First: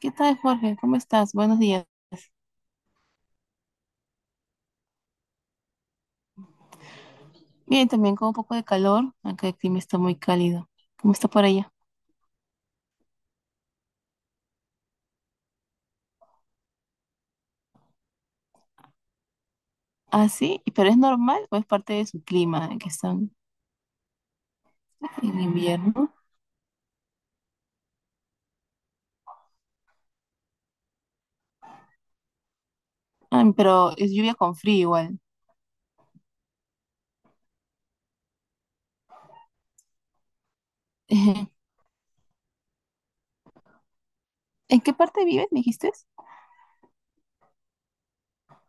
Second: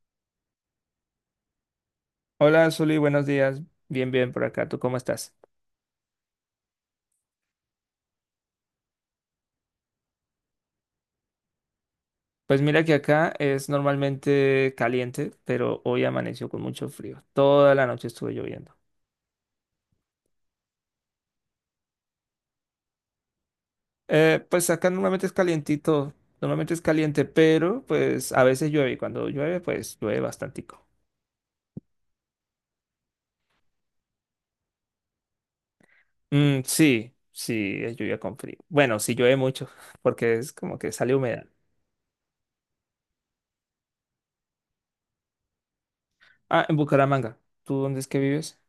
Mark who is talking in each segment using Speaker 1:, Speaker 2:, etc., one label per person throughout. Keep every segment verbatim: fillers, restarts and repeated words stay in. Speaker 1: ¿Qué tal, Jorge? ¿Cómo estás? Buenos días.
Speaker 2: Hola, Zuli, buenos días. Bien, bien por acá. ¿Tú cómo estás?
Speaker 1: Bien, también con un poco de calor, Acá el clima está muy cálido. ¿Cómo está por allá?
Speaker 2: Pues mira que acá es normalmente caliente, pero hoy amaneció con mucho frío. Toda la noche estuve lloviendo.
Speaker 1: Ah, sí, pero ¿es normal o es parte de su clima que están
Speaker 2: Eh, pues acá normalmente es
Speaker 1: en invierno?
Speaker 2: calientito, normalmente es caliente, pero pues a veces llueve y cuando llueve, pues llueve bastantico.
Speaker 1: Ah, pero es lluvia con frío igual.
Speaker 2: Mm, sí, sí, es lluvia con frío. Bueno, sí llueve mucho, porque es como que sale humedad.
Speaker 1: ¿En qué parte vives, me dijiste?
Speaker 2: Ah, en Bucaramanga. ¿Tú dónde es que vives?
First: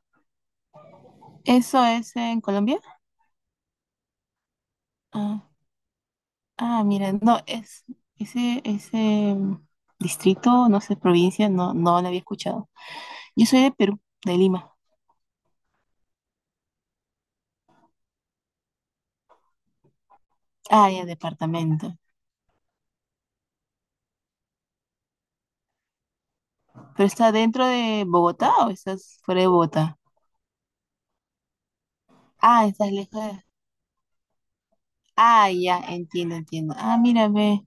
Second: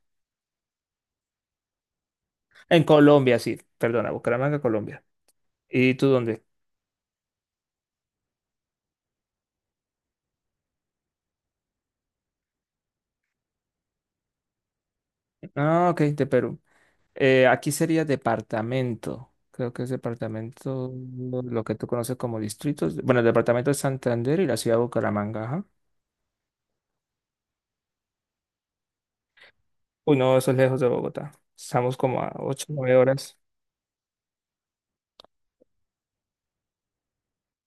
Speaker 1: ¿Eso es en Colombia?
Speaker 2: En Colombia, sí. Perdona, Bucaramanga, Colombia.
Speaker 1: Ah,
Speaker 2: ¿Y tú dónde?
Speaker 1: ah, mira, no, es ese, ese mm, distrito, no sé, provincia, no, no lo había escuchado. Yo soy de Perú, de Lima.
Speaker 2: Ah, ok, de Perú. Eh, aquí sería departamento. Creo que es
Speaker 1: Ah,
Speaker 2: departamento,
Speaker 1: ya,
Speaker 2: lo que tú
Speaker 1: departamento.
Speaker 2: conoces como distritos. Bueno, el departamento de Santander y la ciudad de Bucaramanga. Ajá.
Speaker 1: ¿Pero está dentro de Bogotá o estás fuera de Bogotá?
Speaker 2: Uy, no, eso es lejos de Bogotá. Estamos como a
Speaker 1: Ah,
Speaker 2: ocho,
Speaker 1: estás
Speaker 2: nueve
Speaker 1: lejos
Speaker 2: horas.
Speaker 1: de... Ah, ya, entiendo, entiendo. Ah, mírame,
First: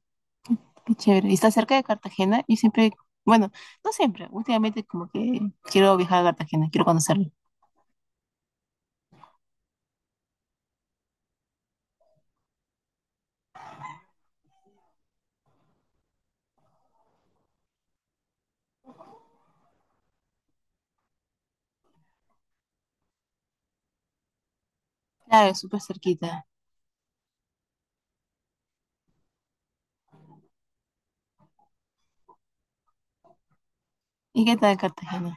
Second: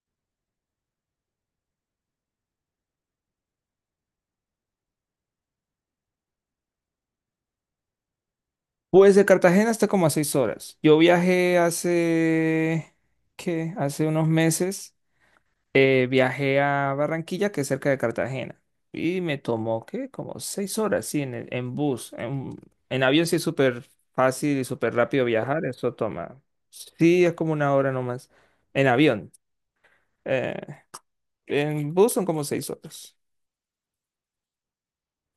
Speaker 1: qué chévere. ¿Y está cerca de Cartagena? Yo siempre, bueno, no siempre, últimamente como que quiero viajar a Cartagena, quiero conocerlo.
Speaker 2: Pues de Cartagena está como a seis horas. Yo viajé hace, ¿qué? Hace unos meses. Eh, viajé a Barranquilla, que es cerca de Cartagena, y me tomó, ¿qué? Como seis horas, sí, en, el- en bus. En, en avión sí es súper fácil y súper rápido
Speaker 1: Claro, es
Speaker 2: viajar,
Speaker 1: súper
Speaker 2: eso toma.
Speaker 1: cerquita.
Speaker 2: Sí, es como una hora nomás. En avión. eh, en bus son como seis horas.
Speaker 1: ¿Y qué tal Cartagena?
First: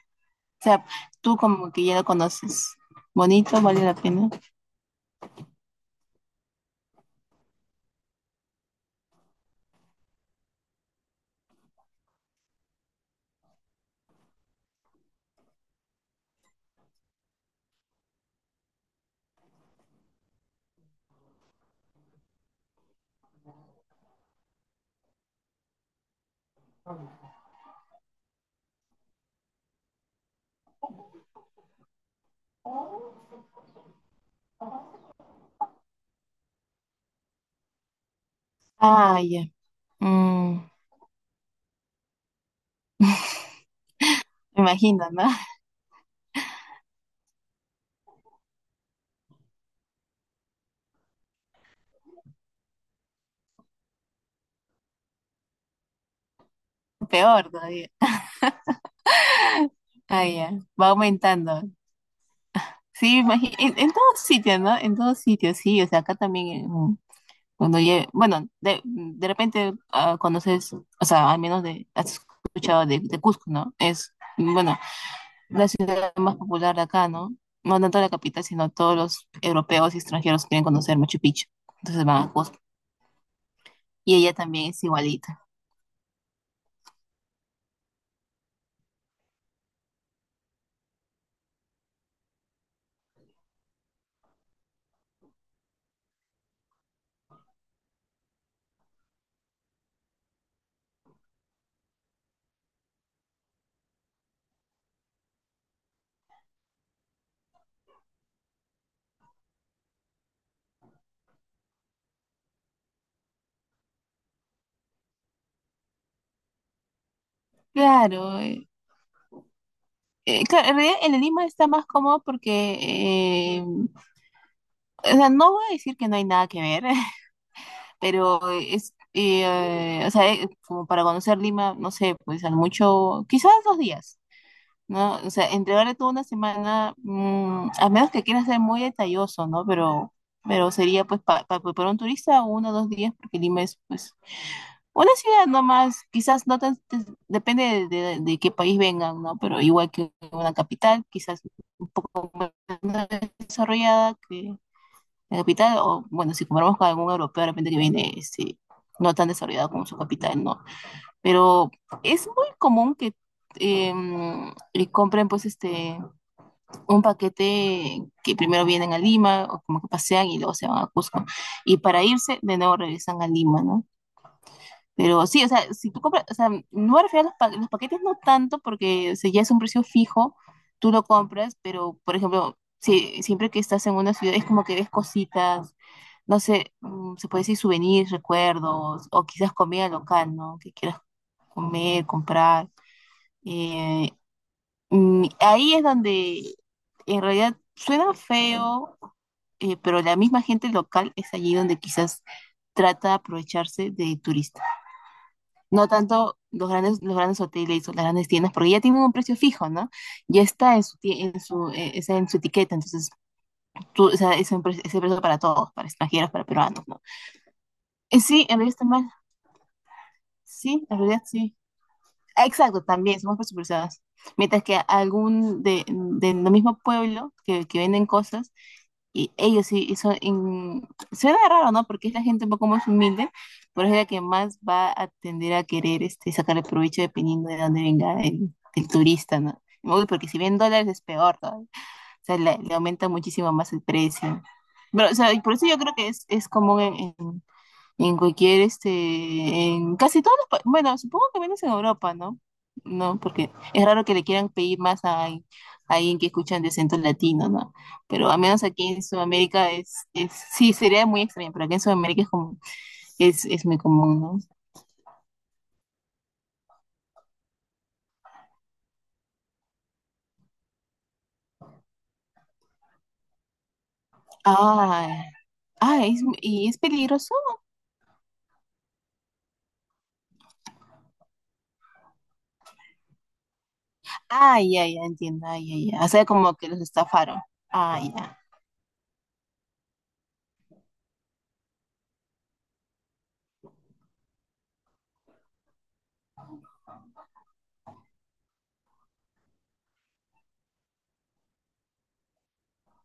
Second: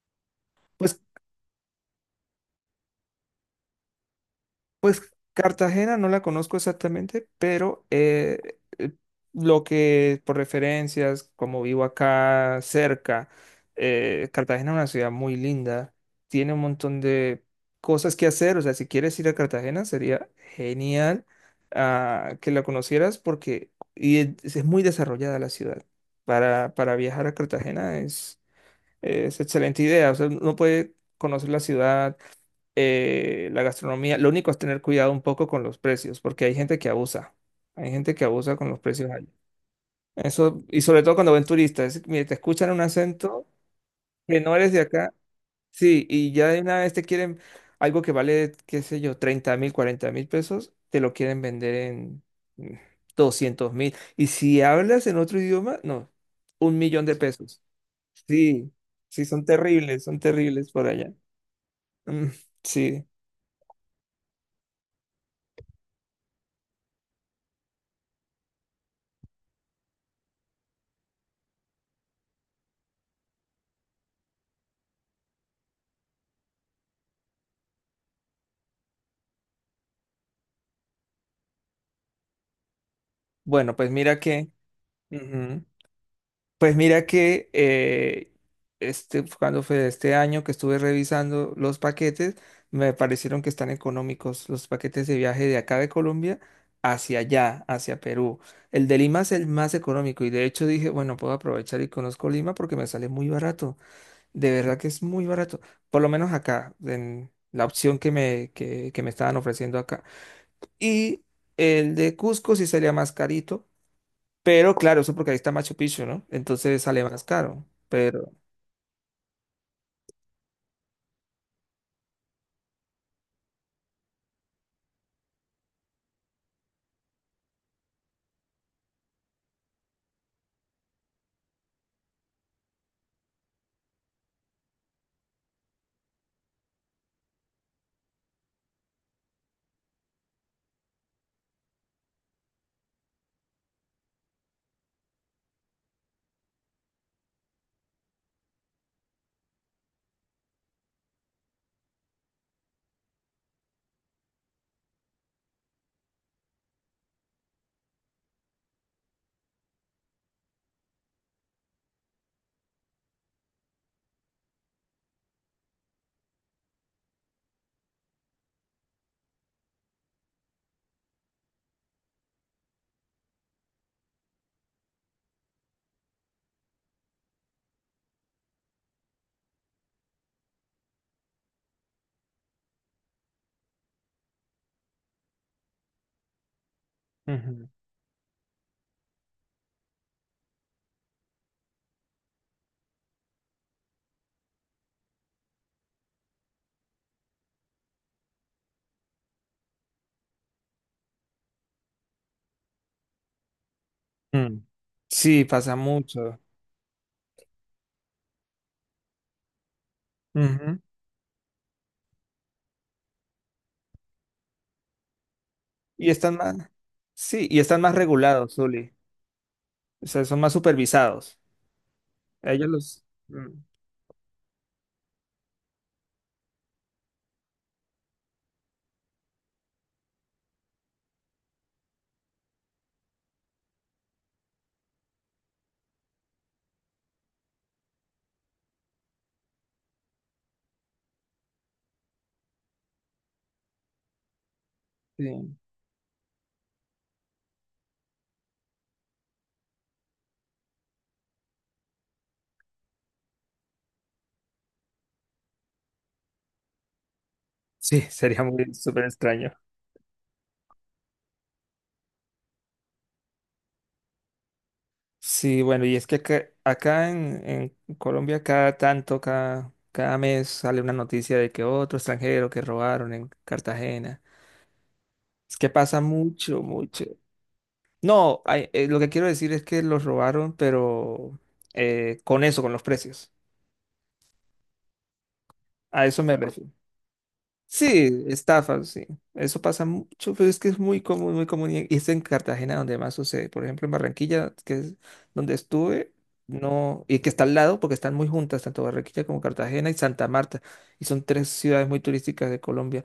Speaker 1: O sea,
Speaker 2: pues
Speaker 1: tú como que ya lo conoces. Bonito, vale la pena.
Speaker 2: Pues Cartagena no la conozco exactamente, pero eh, eh, lo que por referencias, como vivo acá cerca, eh, Cartagena es una ciudad muy linda, tiene un montón de cosas que hacer. O sea, si quieres ir a Cartagena sería genial ah, que la conocieras, porque y es, es muy desarrollada la ciudad. Para, para viajar a Cartagena es es excelente idea. O sea, uno puede conocer la ciudad, eh, la gastronomía. Lo único es tener cuidado un poco con los precios, porque hay gente que abusa. Hay gente que abusa con los precios
Speaker 1: Ah,
Speaker 2: allá.
Speaker 1: ya.
Speaker 2: Eso,
Speaker 1: Mm,
Speaker 2: y sobre todo cuando ven turistas, es- mire, te escuchan un acento que no
Speaker 1: me
Speaker 2: eres de
Speaker 1: imagino,
Speaker 2: acá.
Speaker 1: ¿no?
Speaker 2: Sí, y ya de una vez te quieren algo que vale, qué sé yo, treinta mil, cuarenta mil pesos, te lo quieren vender en mm, doscientos mil. Y si hablas en otro idioma, no, un millón de
Speaker 1: Peor
Speaker 2: pesos.
Speaker 1: todavía.
Speaker 2: Sí, sí, son terribles, son
Speaker 1: Ah, ya.
Speaker 2: terribles por
Speaker 1: Va
Speaker 2: allá.
Speaker 1: aumentando.
Speaker 2: Mm, sí,
Speaker 1: Sí, imagi- en, en, todos sitios, ¿no? En todos sitios, sí. O sea, acá también, eh, cuando lle- bueno, de, de repente ah, conoces, o sea, al menos de, has escuchado de, de Cusco, ¿no? Es, bueno, la ciudad más popular de acá, ¿no? No tanto la capital, sino todos los europeos y extranjeros quieren conocer Machu Picchu. Entonces van a Cusco.
Speaker 2: bueno, pues
Speaker 1: Y
Speaker 2: mira
Speaker 1: ella
Speaker 2: que,
Speaker 1: también es igualita.
Speaker 2: ujú. Pues mira que eh, este, cuando fue este año que estuve revisando los paquetes, me parecieron que están económicos los paquetes de viaje de acá de Colombia hacia allá, hacia Perú. El de Lima es el más económico y de hecho dije, bueno, puedo aprovechar y conozco Lima porque me sale muy barato. De verdad que es muy barato, por lo menos acá, en la opción que me, que que me estaban ofreciendo acá. Y el de Cusco sí salía más carito. Pero claro, eso porque ahí está Machu Picchu, ¿no? Entonces sale más caro. Pero.
Speaker 1: Claro. Eh, eh, claro, en realidad en Lima está más cómodo porque, eh, o sea, no voy a decir que no hay nada que ver, pero eh, es, eh, o sea, eh, como para conocer Lima, no sé, pues al mucho, quizás dos días, ¿no? O sea, entregarle toda una semana, mm, a menos que quieras ser muy detalloso, ¿no? Pero, pero sería pues pa- pa- pa- para un turista uno o dos días, porque Lima es pues una ciudad nomás, quizás no tan, te- depende de, de- de qué país vengan, ¿no? Pero igual que una capital, quizás menos desarrollada, la capital, o bueno, si comparamos con algún europeo de repente que viene este, no tan desarrollado como su capital, ¿no? Pero es muy común que em, y compren pues este un paquete que primero vienen a Lima o como que pasean y luego se van a Cusco y para irse de nuevo regresan a Lima, ¿no? Pero sí, o sea, si tú compras, o sea, no me refiero a los, pa- los paquetes no tanto porque o sea, ya es un precio fijo, tú lo compras, pero por ejemplo, si, siempre que estás en una ciudad es como que ves cositas no sé, mm, se puede decir
Speaker 2: Ujú.
Speaker 1: souvenirs, recuerdos, o quizás comida local, ¿no? Que quieras comer, comprar. Eh, mm, ahí es donde en realidad suena feo, eh, pero la misma gente local es allí donde quizás trata de aprovecharse de
Speaker 2: Mm,
Speaker 1: turista.
Speaker 2: sí, pasa
Speaker 1: No tanto
Speaker 2: mucho.
Speaker 1: los grandes, los grandes, hoteles o las grandes tiendas, porque ya tienen un precio fijo, ¿no? Ya está
Speaker 2: Ujú.
Speaker 1: en su, tie- en su, eh, está en su etiqueta, entonces tú, o sea, es un pre- ese precio para todos, para
Speaker 2: Y
Speaker 1: extranjeros,
Speaker 2: están
Speaker 1: para
Speaker 2: más,
Speaker 1: peruanos, ¿no?
Speaker 2: sí, y están más
Speaker 1: Eh, Sí,
Speaker 2: regulados,
Speaker 1: en realidad está
Speaker 2: Zuli.
Speaker 1: más.
Speaker 2: O sea, son más
Speaker 1: Sí, la realidad
Speaker 2: supervisados.
Speaker 1: sí. Ah,
Speaker 2: Ellos
Speaker 1: exacto,
Speaker 2: los,
Speaker 1: también somos
Speaker 2: mm,
Speaker 1: presupuestadas. Mientras que algún de, del mismo pueblo que, que venden cosas, y ellos sí, y son, in- suena raro, ¿no? Porque es la gente un poco más humilde, pero es la que más va a tender a querer este, sacarle provecho dependiendo de dónde venga el, el turista, ¿no? Uy, porque si bien dólares es peor, ¿no? O sea, le, le aumenta muchísimo más el precio. Pero, o sea, y
Speaker 2: sí.
Speaker 1: por eso yo creo que es, es común en, en cualquier, este, en casi todos los, pa- bueno, supongo que menos en Europa, ¿no? No, porque es raro que le quieran pedir más a, alguien a alguien que escuchan de acento latino, ¿no?
Speaker 2: Sí,
Speaker 1: Pero al
Speaker 2: sería
Speaker 1: menos
Speaker 2: muy
Speaker 1: aquí en
Speaker 2: súper extraño.
Speaker 1: Sudamérica es, es, sí, sería muy extraño, pero aquí en Sudamérica es como, es, es muy común, ¿no?
Speaker 2: Sí, bueno, y es que acá, acá en, en Colombia cada tanto, cada, cada mes sale una noticia de que otro extranjero que robaron en Cartagena.
Speaker 1: Ah,
Speaker 2: Es que pasa
Speaker 1: ah, es,
Speaker 2: mucho,
Speaker 1: ¿y es
Speaker 2: mucho.
Speaker 1: peligroso?
Speaker 2: No, ay, eh, lo que quiero decir es que los robaron, pero eh, con eso, con los precios.
Speaker 1: Ah, ya, ya, entiendo, ah, ya, ya.
Speaker 2: A
Speaker 1: O
Speaker 2: eso
Speaker 1: sea,
Speaker 2: me
Speaker 1: como que
Speaker 2: refiero.
Speaker 1: los estafaron. Ah,
Speaker 2: Sí,
Speaker 1: ya.
Speaker 2: estafas, sí. Eso pasa mucho, pero es que es muy común, muy común. Y es en Cartagena donde más sucede. Por ejemplo, en Barranquilla, que es donde estuve, no, y que está al lado, porque están muy juntas, tanto Barranquilla como Cartagena y Santa Marta. Y son tres ciudades muy turísticas de Colombia.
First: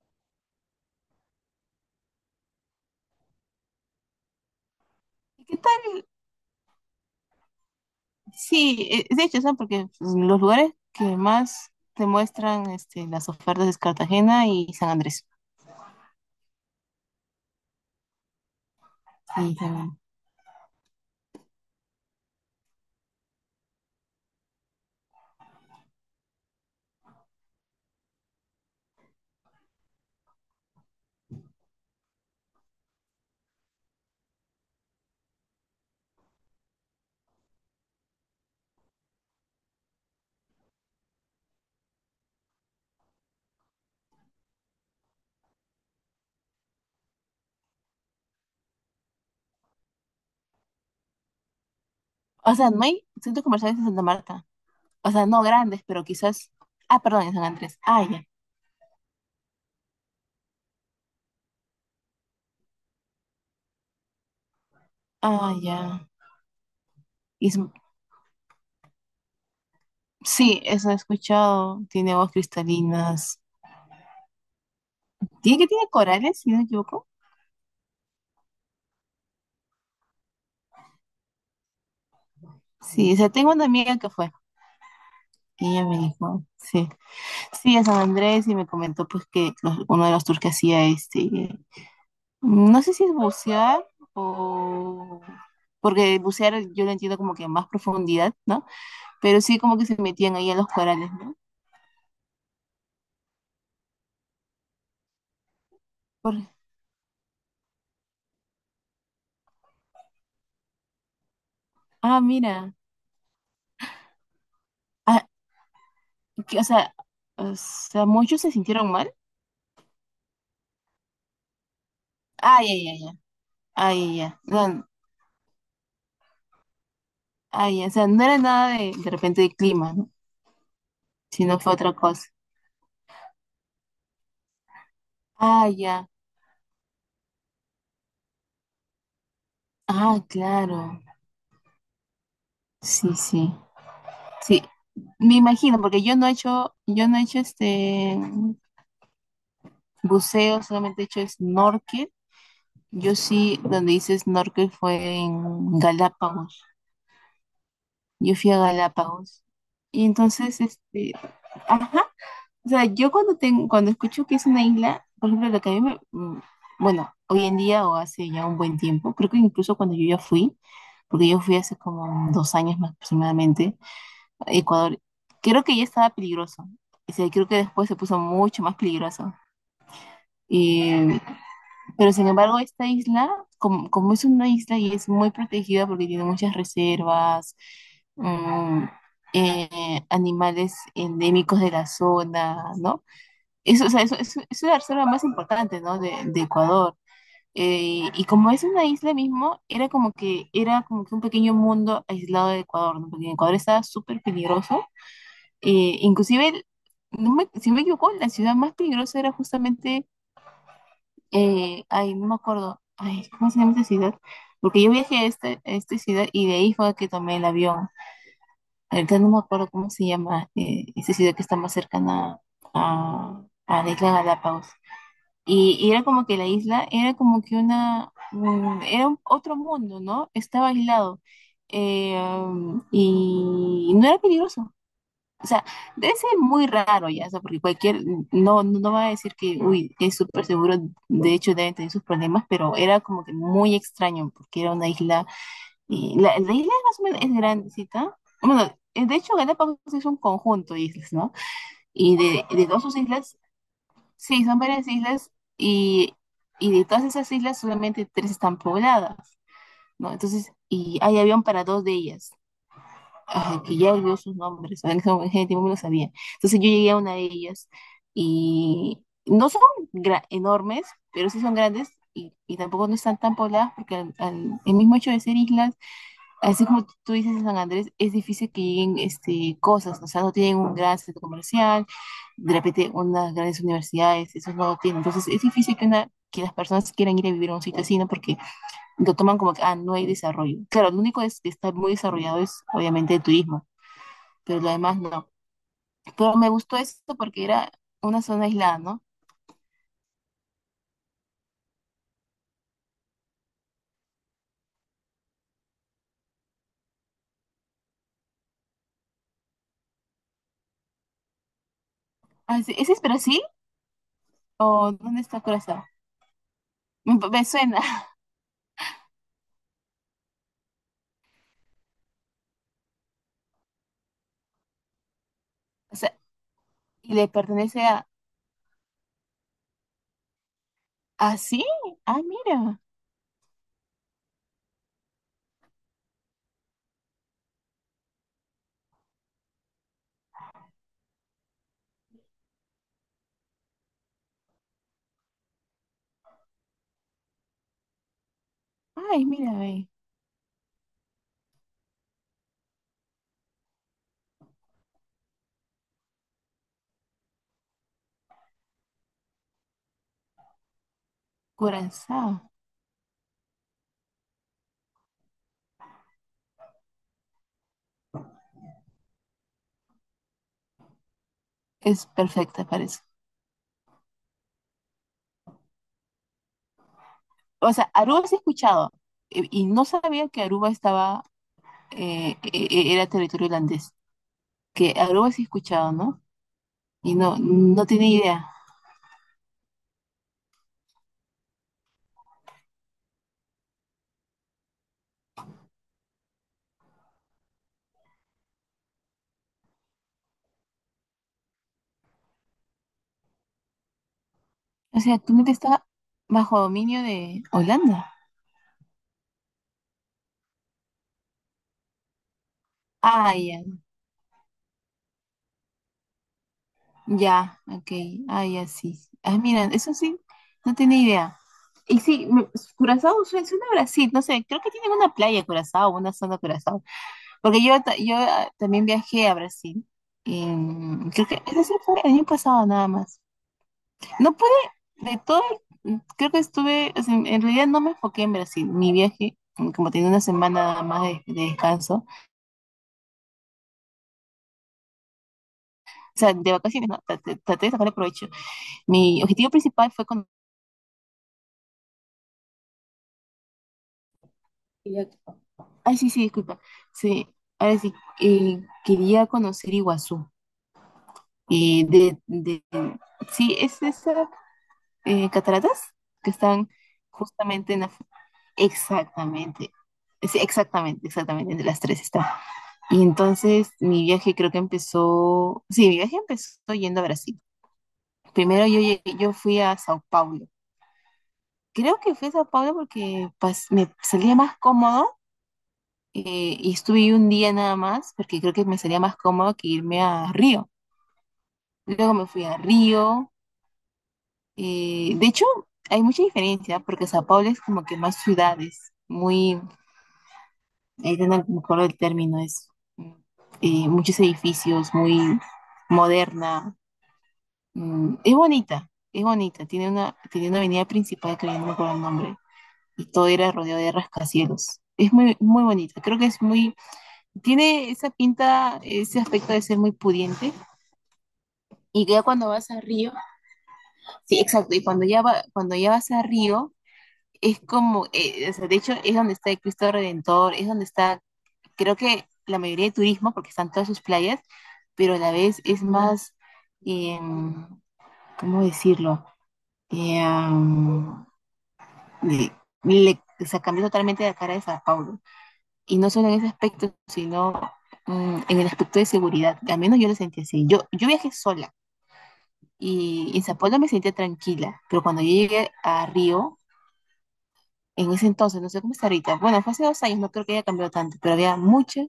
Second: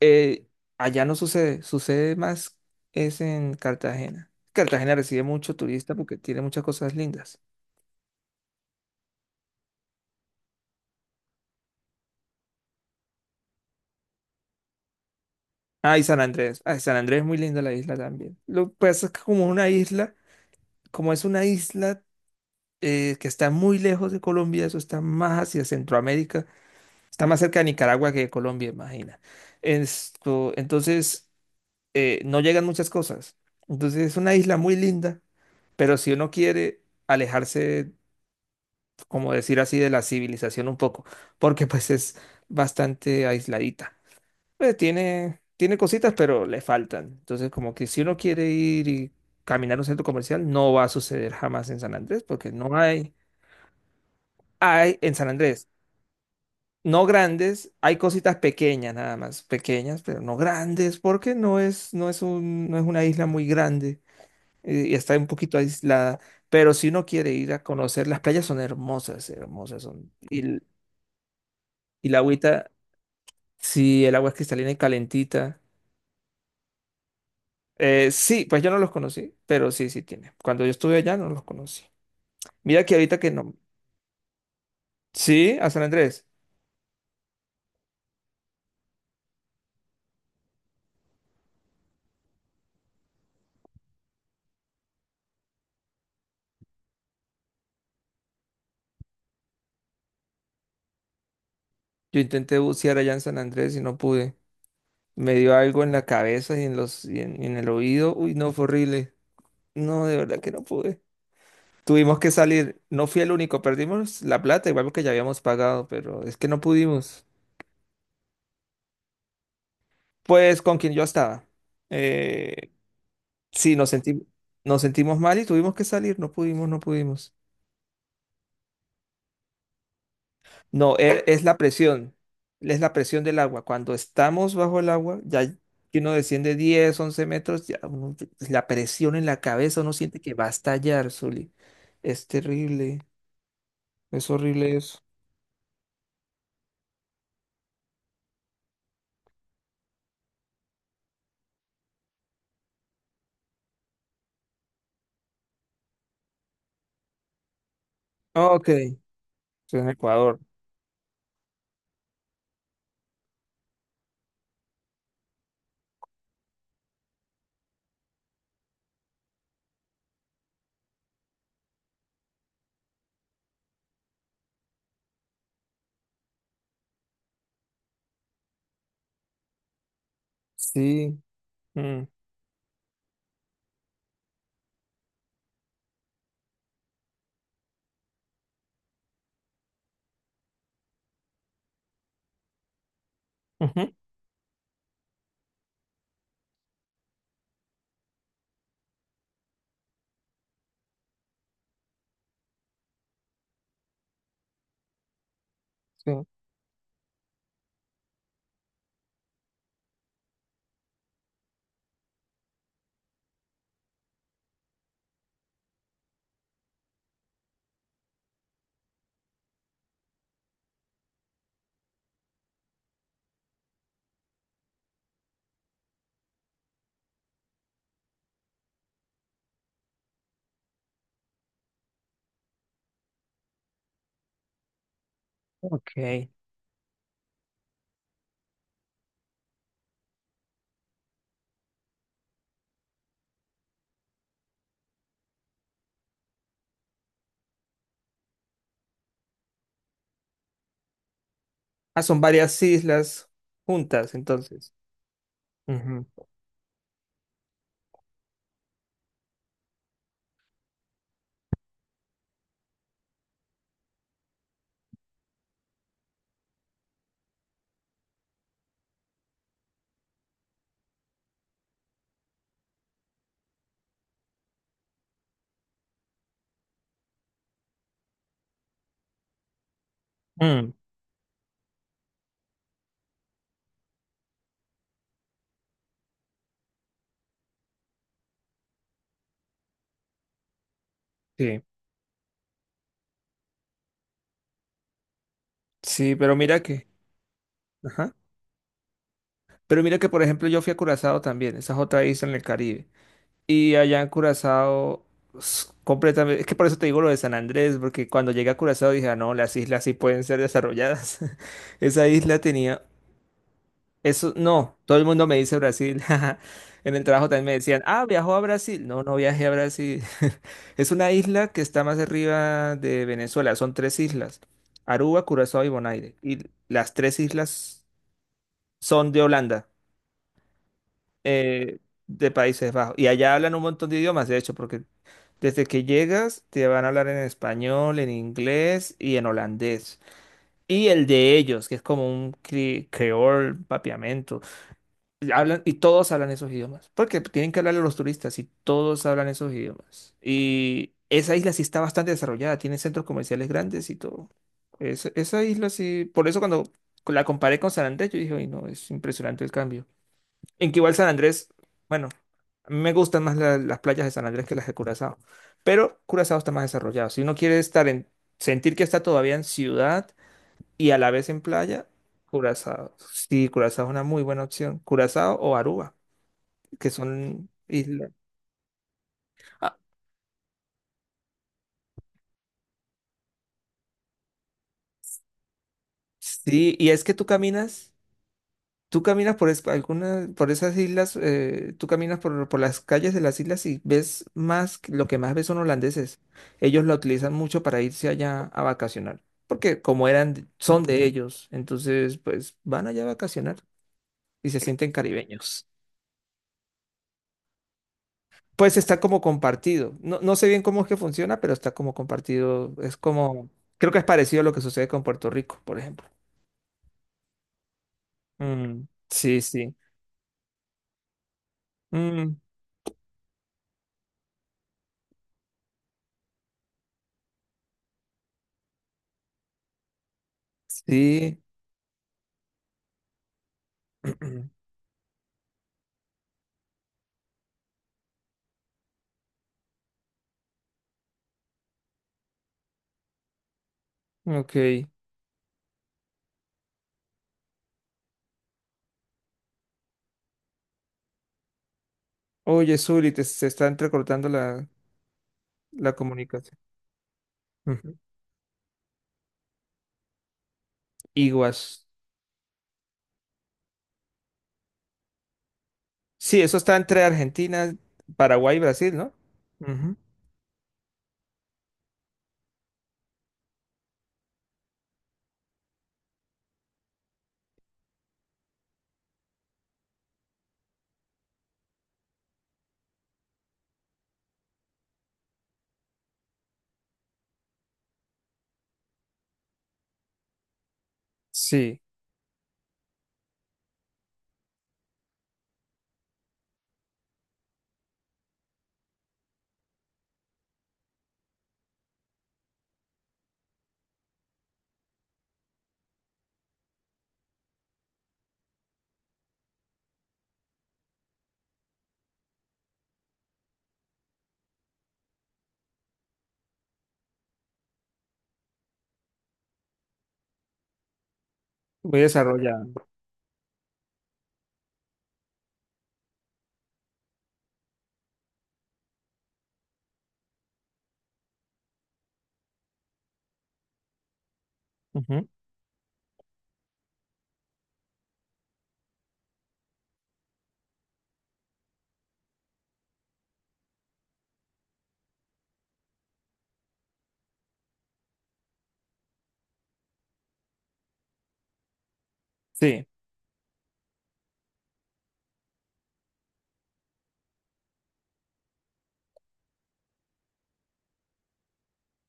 Speaker 2: Eh, allá no sucede, sucede más es en Cartagena. Cartagena recibe
Speaker 1: ¿Y
Speaker 2: mucho
Speaker 1: qué
Speaker 2: turista
Speaker 1: tal?
Speaker 2: porque tiene muchas cosas lindas.
Speaker 1: Sí, eh, de hecho, ¿sabes? Porque pues, los lugares que más te muestran este, las ofertas es Cartagena y San Andrés.
Speaker 2: Ah, y San Andrés. Ah, San Andrés es muy linda la isla también. Lo que pasa es que como
Speaker 1: Y,
Speaker 2: una
Speaker 1: um,
Speaker 2: isla, como es una isla eh, que está muy lejos de Colombia, eso está más hacia Centroamérica, está más cerca de Nicaragua que de Colombia, imagina. Esto, entonces, eh, no llegan muchas cosas. Entonces es una isla muy linda, pero si uno quiere alejarse, como decir así, de la civilización un poco, porque pues es bastante aisladita. Pues tiene, tiene cositas, pero le faltan. Entonces, como que si uno quiere ir y caminar a un centro comercial, no va a suceder jamás en San Andrés, porque
Speaker 1: o sea,
Speaker 2: no
Speaker 1: no hay
Speaker 2: hay,
Speaker 1: centros comerciales en Santa Marta.
Speaker 2: hay
Speaker 1: O
Speaker 2: en
Speaker 1: sea,
Speaker 2: San
Speaker 1: no
Speaker 2: Andrés,
Speaker 1: grandes, pero quizás... Ah,
Speaker 2: no
Speaker 1: perdón, en San
Speaker 2: grandes,
Speaker 1: Andrés.
Speaker 2: hay
Speaker 1: Ah, ya.
Speaker 2: cositas pequeñas nada más, pequeñas, pero no grandes, porque no es, no es un, no es una isla muy grande eh, y está un
Speaker 1: Ah,
Speaker 2: poquito
Speaker 1: ya.
Speaker 2: aislada. Pero si uno quiere
Speaker 1: Y
Speaker 2: ir
Speaker 1: es-
Speaker 2: a conocer, las playas son hermosas, hermosas son. Y,
Speaker 1: sí, eso he escuchado.
Speaker 2: y
Speaker 1: Tiene
Speaker 2: la
Speaker 1: aguas
Speaker 2: agüita,
Speaker 1: cristalinas.
Speaker 2: sí, el agua es cristalina y
Speaker 1: ¿Tiene
Speaker 2: calentita.
Speaker 1: que tiene corales, si no me equivoco?
Speaker 2: Eh, sí, pues yo no los conocí, pero sí, sí tiene. Cuando yo estuve allá no los conocí. Mira que
Speaker 1: Sí, o
Speaker 2: ahorita
Speaker 1: sea,
Speaker 2: que
Speaker 1: tengo
Speaker 2: no.
Speaker 1: una amiga que fue.
Speaker 2: Sí, a
Speaker 1: Y
Speaker 2: San
Speaker 1: ella me
Speaker 2: Andrés.
Speaker 1: dijo, sí. Sí, a San Andrés y me comentó pues que los- uno de los tours que hacía este, Mm, no sé si es bucear o... Porque bucear yo lo entiendo como que a más profundidad, ¿no? Pero sí como que se metían ahí a los corales, ¿no?
Speaker 2: Yo intenté bucear allá en San Andrés y no pude. Me dio algo en la
Speaker 1: Por-
Speaker 2: cabeza y en los, y en, y en el oído. Uy, no, fue horrible. No, de verdad que no pude. Tuvimos
Speaker 1: Ah,
Speaker 2: que
Speaker 1: mira.
Speaker 2: salir. No fui el único. Perdimos la plata, igual que ya
Speaker 1: Ah,
Speaker 2: habíamos pagado, pero es que
Speaker 1: que-
Speaker 2: no
Speaker 1: o sea,
Speaker 2: pudimos.
Speaker 1: o sea, muchos se sintieron mal.
Speaker 2: Pues con quien yo estaba.
Speaker 1: Ay,
Speaker 2: Eh,
Speaker 1: ay, ay, ay.
Speaker 2: sí, nos
Speaker 1: Ay, ay,
Speaker 2: sentimos,
Speaker 1: ay.
Speaker 2: nos
Speaker 1: No,
Speaker 2: sentimos mal y tuvimos que salir. No pudimos, no pudimos.
Speaker 1: ay, ya. O sea, no era nada de, de, repente de clima, ¿no?
Speaker 2: No, e- es la
Speaker 1: Sino fue otra
Speaker 2: presión,
Speaker 1: cosa.
Speaker 2: es la presión del agua. Cuando estamos bajo el agua, ya
Speaker 1: Ah,
Speaker 2: que
Speaker 1: ya.
Speaker 2: uno desciende diez, once metros, ya uno, la presión en la cabeza, uno siente
Speaker 1: Ah,
Speaker 2: que va a
Speaker 1: claro.
Speaker 2: estallar, Zuli. Es terrible,
Speaker 1: Sí, sí.
Speaker 2: es
Speaker 1: Sí.
Speaker 2: horrible eso.
Speaker 1: Me imagino, porque yo no he hecho, yo no he hecho este buceo, solamente he hecho snorkel. Yo sí, donde dices snorkel fue en Galápagos. Yo fui a
Speaker 2: Ok, estoy
Speaker 1: Galápagos.
Speaker 2: en
Speaker 1: Y
Speaker 2: Ecuador.
Speaker 1: entonces, este, ajá. O sea, yo cuando tengo, cuando escucho que es una isla, por ejemplo, lo que a mí me, mm, bueno, hoy en día o hace ya un buen tiempo, creo que incluso cuando yo ya fui, porque yo fui hace como dos años más aproximadamente a Ecuador, creo que ya estaba peligroso. O sea, creo que después se puso mucho más peligroso. Y
Speaker 2: Sí. Mm,
Speaker 1: pero sin embargo, esta isla, como, como es una isla y es muy protegida porque tiene muchas reservas, mm, eh, animales endémicos de la zona, ¿no? Eso, o
Speaker 2: ujú,
Speaker 1: sea, eso, eso- es la reserva más importante, ¿no? De, de Ecuador. Eh, y como es una isla mismo, era como que era como que un pequeño mundo aislado de Ecuador, ¿no? Porque Ecuador estaba súper peligroso. Eh,
Speaker 2: sí,
Speaker 1: inclusive, no me- si no me equivoco, la ciudad más peligrosa era justamente eh, ay, no me acuerdo, ay, ¿cómo se llama esta ciudad? Porque yo viajé a esta, a esta ciudad y de ahí fue que tomé el avión. Ahorita no me acuerdo cómo se llama eh, esta ciudad que está más cercana a, a la isla Galápagos. Y, y era como que la isla era como que una, mm, era un- otro mundo, ¿no? Estaba aislado. Eh, um, y no era peligroso. O sea,
Speaker 2: ok.
Speaker 1: debe ser muy raro ya, o sea, porque cualquier, no, no va a decir que, uy, es súper seguro, de hecho deben tener sus problemas, pero era como que muy extraño, porque era una isla, y la, la isla más o menos es grandecita, bueno, eh, de hecho Galápagos es un conjunto de islas, ¿no?
Speaker 2: Ah,
Speaker 1: Y
Speaker 2: son
Speaker 1: de,
Speaker 2: varias
Speaker 1: de todas sus
Speaker 2: islas
Speaker 1: islas,
Speaker 2: juntas,
Speaker 1: sí, son
Speaker 2: entonces.
Speaker 1: varias islas,
Speaker 2: Ujú,
Speaker 1: y, y de todas esas islas solamente tres están pobladas, ¿no? Entonces, y hay avión para dos de ellas. Ajá, que ya olvidó sus nombres, en ese en ese tiempo me lo sabía. Entonces yo llegué a una de ellas y no son gra- enormes, pero sí son grandes y, y tampoco no están tan pobladas porque al- al- el mismo hecho de ser islas, así como tú dices en San Andrés, es difícil que lleguen este, cosas, o sea, no tienen
Speaker 2: mm,
Speaker 1: un gran centro comercial, de repente unas grandes universidades, eso no lo tienen. Entonces es difícil que una... que las personas quieran ir a vivir a un sitio así, ¿no? Porque lo toman como que, ah, no hay desarrollo. Claro, lo único es que
Speaker 2: sí,
Speaker 1: está muy desarrollado es obviamente el turismo, pero lo demás no.
Speaker 2: sí,
Speaker 1: Pero
Speaker 2: pero
Speaker 1: me
Speaker 2: mira
Speaker 1: gustó
Speaker 2: que,
Speaker 1: eso porque era
Speaker 2: ajá.
Speaker 1: una zona aislada, ¿no?
Speaker 2: Pero mira que, por ejemplo, yo fui a Curazao también, esa es otra isla en el Caribe. Y allá en Curazao, s- completamente. Es que por eso te digo lo de San Andrés, porque cuando llegué a Curazao dije, "Ah, no, las islas sí pueden ser desarrolladas". Esa isla
Speaker 1: Ah, sí,
Speaker 2: tenía.
Speaker 1: ¿ese es Brasil?
Speaker 2: Eso, no,
Speaker 1: ¿O
Speaker 2: todo el
Speaker 1: dónde
Speaker 2: mundo me
Speaker 1: está
Speaker 2: dice
Speaker 1: Curazao?
Speaker 2: Brasil. En el
Speaker 1: Me,
Speaker 2: trabajo también
Speaker 1: me
Speaker 2: me
Speaker 1: suena.
Speaker 2: decían, ah, viajó a Brasil. No, no viajé a Brasil. Es una isla que está más arriba de Venezuela. Son tres islas: Aruba, Curazao y
Speaker 1: O
Speaker 2: Bonaire.
Speaker 1: sea,
Speaker 2: Y las
Speaker 1: y
Speaker 2: tres
Speaker 1: le pertenece
Speaker 2: islas
Speaker 1: a...
Speaker 2: son de Holanda,
Speaker 1: ¿Ah, sí?
Speaker 2: eh,
Speaker 1: Ah,
Speaker 2: de Países
Speaker 1: mira.
Speaker 2: Bajos. Y allá hablan un montón de idiomas, de hecho, porque desde que llegas, te van a hablar en español, en inglés y en holandés. Y el de ellos, que es como un cre- creol, papiamento. Y Hablan, y todos hablan esos idiomas. Porque tienen que hablarle a los turistas y todos
Speaker 1: Ay,
Speaker 2: hablan esos
Speaker 1: mira, ve.
Speaker 2: idiomas. Y esa isla sí está bastante desarrollada, tiene centros comerciales grandes y todo. Es- esa isla sí. Por eso cuando la comparé con San Andrés, yo dije, uy, no, es impresionante el cambio. En que igual San Andrés, bueno,
Speaker 1: Curazao.
Speaker 2: a mí me gustan más la- las playas de San Andrés que las de Curazao, pero Curazao está más desarrollado. Si uno quiere estar en, sentir que está todavía en ciudad y a la vez en playa,
Speaker 1: Es perfecta,
Speaker 2: Curazao.
Speaker 1: parece.
Speaker 2: Sí, Curazao es una muy buena opción. Curazao o Aruba, que son
Speaker 1: O sea,
Speaker 2: islas.
Speaker 1: Aruba sí he escuchado. Y, y
Speaker 2: Ah,
Speaker 1: no sabía que Aruba estaba... eh, e- e- era territorio holandés. Que Aruba sí he escuchado, ¿no?
Speaker 2: sí, y es que
Speaker 1: Y
Speaker 2: tú
Speaker 1: no, no
Speaker 2: caminas.
Speaker 1: tenía idea.
Speaker 2: ¿Tú caminas por es- alguna, por esas islas? eh, ¿tú caminas por, por las calles de las islas y ves más, que- lo que más ves son holandeses? Ellos la utilizan mucho para irse allá a vacacionar, porque como eran, de- son de ellos, entonces pues van allá a vacacionar y se sienten
Speaker 1: O sea, tu mente
Speaker 2: caribeños.
Speaker 1: está bajo dominio de Holanda.
Speaker 2: Pues está como compartido. No, no sé bien cómo es que funciona, pero está como compartido. Es
Speaker 1: Ah,
Speaker 2: como,
Speaker 1: ya.
Speaker 2: creo que es parecido a lo que sucede con Puerto Rico, por ejemplo.
Speaker 1: Ya, ok. Ah, ya
Speaker 2: Mm,
Speaker 1: sí. Ah,
Speaker 2: sí,
Speaker 1: mira,
Speaker 2: sí.
Speaker 1: eso sí, no tenía idea. Y sí,
Speaker 2: Mm,
Speaker 1: me- Curazao suena, suena a Brasil, no sé, creo que tienen una playa Curazao, una zona Curazao. Porque yo, ta- yo ah, también viajé a Brasil. en- creo
Speaker 2: sí.
Speaker 1: que ese sí fue el año pasado nada más. No pude, de todo, el- creo que estuve, o sea, en en realidad no me enfoqué en Brasil. Mi viaje, mm, como tenía una semana nada más de, de descanso, o
Speaker 2: Ok.
Speaker 1: sea, de vacaciones, no, traté traté de sacarle provecho. Mi objetivo principal fue
Speaker 2: Oye, Zuli, te- se está entrecortando la,
Speaker 1: conocer.
Speaker 2: la
Speaker 1: Ay, sí, sí,
Speaker 2: comunicación.
Speaker 1: disculpa. Sí, ahora sí,
Speaker 2: Ujú.
Speaker 1: eh, quería conocer Iguazú. Eh,
Speaker 2: Iguas.
Speaker 1: de, de, sí, es esas eh, cataratas que
Speaker 2: Sí, eso
Speaker 1: están
Speaker 2: está entre
Speaker 1: justamente
Speaker 2: Argentina,
Speaker 1: en la... fu-
Speaker 2: Paraguay y Brasil, ¿no?
Speaker 1: Exactamente,
Speaker 2: Ujú.
Speaker 1: sí, exactamente, exactamente, entre las tres está. Y entonces mi viaje creo que empezó, sí, mi viaje empezó yendo a Brasil. Primero yo, llegué- yo fui a Sao Paulo. Creo que fui a Sao Paulo porque pas- me salía más cómodo eh, y estuve ahí un día nada más porque creo que me salía más cómodo que irme a Río.
Speaker 2: Sí,
Speaker 1: Luego me fui a Río. Eh, de hecho, hay mucha diferencia porque Sao Paulo es como que más ciudades, muy, ahí no me acuerdo el término, es mm, eh, muchos edificios, muy moderna. Mm, es bonita, es bonita. Tiene una, tiene una avenida principal que ya no me acuerdo el nombre y todo era rodeado de rascacielos. Es muy, muy bonita. Creo que es muy. Tiene esa pinta, ese aspecto de ser muy pudiente.
Speaker 2: muy
Speaker 1: Y que ya cuando vas a
Speaker 2: desarrollado.
Speaker 1: Río, sí, exacto, y cuando ya, va, cuando ya vas a Río, es como, eh, o sea, de hecho, es donde está el Cristo Redentor, es donde está, creo que la mayoría de turismo, porque están todas sus playas, pero a
Speaker 2: Ujú.
Speaker 1: la vez es más, eh, ¿cómo decirlo? Eh, um, Le, le- o sea, cambió totalmente la cara de Sao Paulo. Y no solo en ese aspecto, sino mm, en el aspecto de seguridad. Al menos yo lo sentí así. Yo, yo viajé sola
Speaker 2: Sí,
Speaker 1: y en Sao Paulo me sentía tranquila, pero cuando yo llegué a Río, en ese entonces, no sé cómo está ahorita, bueno, fue hace dos años, no creo que haya cambiado tanto, pero había mucha,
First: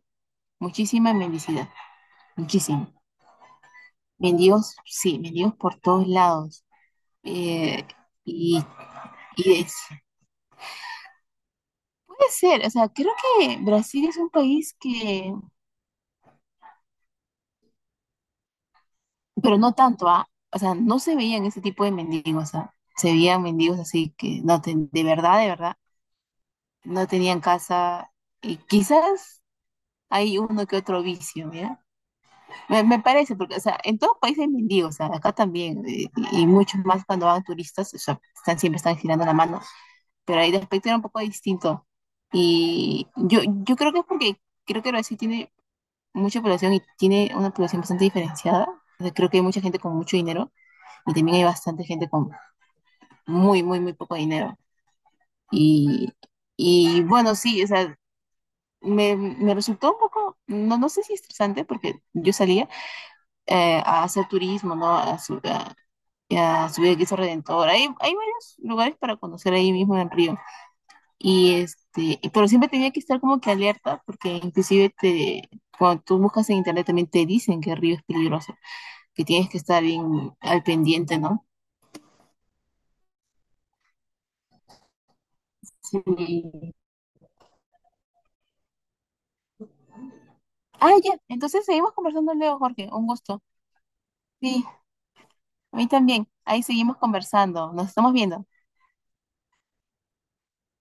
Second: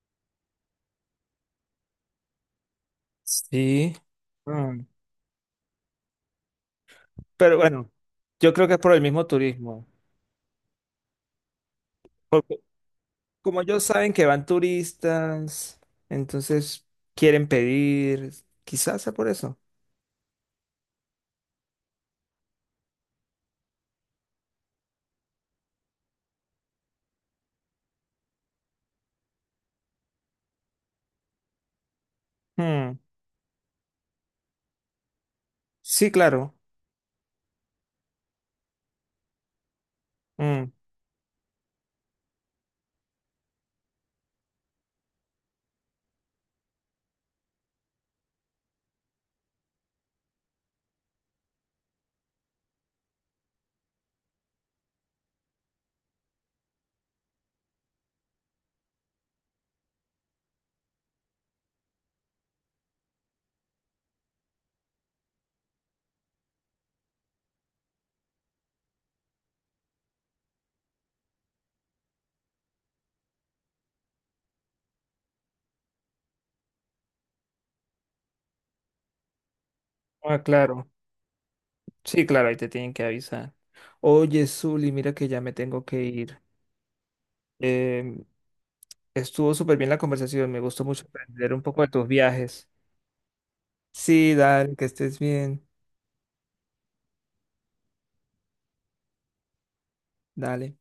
Speaker 1: muchísima mendicidad, muchísima.
Speaker 2: sí.
Speaker 1: Mendigos,
Speaker 2: Mm.
Speaker 1: sí, mendigos por todos lados.
Speaker 2: Pero
Speaker 1: Eh,
Speaker 2: bueno, yo
Speaker 1: y,
Speaker 2: creo que es por el mismo
Speaker 1: y es-
Speaker 2: turismo.
Speaker 1: puede
Speaker 2: Porque
Speaker 1: ser, o sea, creo que
Speaker 2: como ellos
Speaker 1: Brasil
Speaker 2: saben
Speaker 1: es
Speaker 2: que
Speaker 1: un
Speaker 2: van
Speaker 1: país que,
Speaker 2: turistas, entonces quieren pedir, quizás sea por eso.
Speaker 1: pero no tanto, ¿ah? O sea, no se veían ese tipo de mendigos, ¿ah? Se veían mendigos así que no ten- de verdad, de verdad, no tenían casa. Y quizás hay uno que otro vicio, mira. Me, me
Speaker 2: Mm.
Speaker 1: parece, porque, o sea, en todo país hay mendigos, o sea, acá también, eh,
Speaker 2: Sí,
Speaker 1: y, y
Speaker 2: claro.
Speaker 1: muchos más cuando van turistas, o sea, están, siempre están girando la mano, pero ahí de
Speaker 2: Mm.
Speaker 1: aspecto era un poco distinto. Y yo, yo creo que es porque creo que Brasil tiene mucha población y tiene una población bastante diferenciada. O sea, creo que hay mucha gente con mucho dinero y también hay bastante gente con muy, muy, muy poco dinero. Y, y bueno, sí, o sea, me, me resultó un poco, no, no sé si estresante, porque yo salía, eh, a hacer turismo, ¿no? A, su- a- a subir a Cristo Redentor. Hay, hay varios lugares para conocer ahí mismo en Río. Y este, pero siempre tenía que estar como que alerta, porque inclusive te, cuando tú buscas en internet también te dicen que Río es peligroso, que tienes que estar bien
Speaker 2: Ah,
Speaker 1: al
Speaker 2: claro.
Speaker 1: pendiente, ¿no?
Speaker 2: Sí, claro, ahí te tienen que avisar. Oye, Zuli, mira que ya me tengo que ir.
Speaker 1: Sí.
Speaker 2: Em, estuvo súper bien la conversación, me gustó
Speaker 1: Ah,
Speaker 2: mucho
Speaker 1: ya.
Speaker 2: aprender un
Speaker 1: Entonces
Speaker 2: poco de
Speaker 1: seguimos
Speaker 2: tus
Speaker 1: conversando luego,
Speaker 2: viajes.
Speaker 1: Jorge. Un gusto.
Speaker 2: Sí,
Speaker 1: Sí,
Speaker 2: dale, que estés bien.
Speaker 1: a mí también. Ahí seguimos conversando. Nos estamos viendo.
Speaker 2: Dale.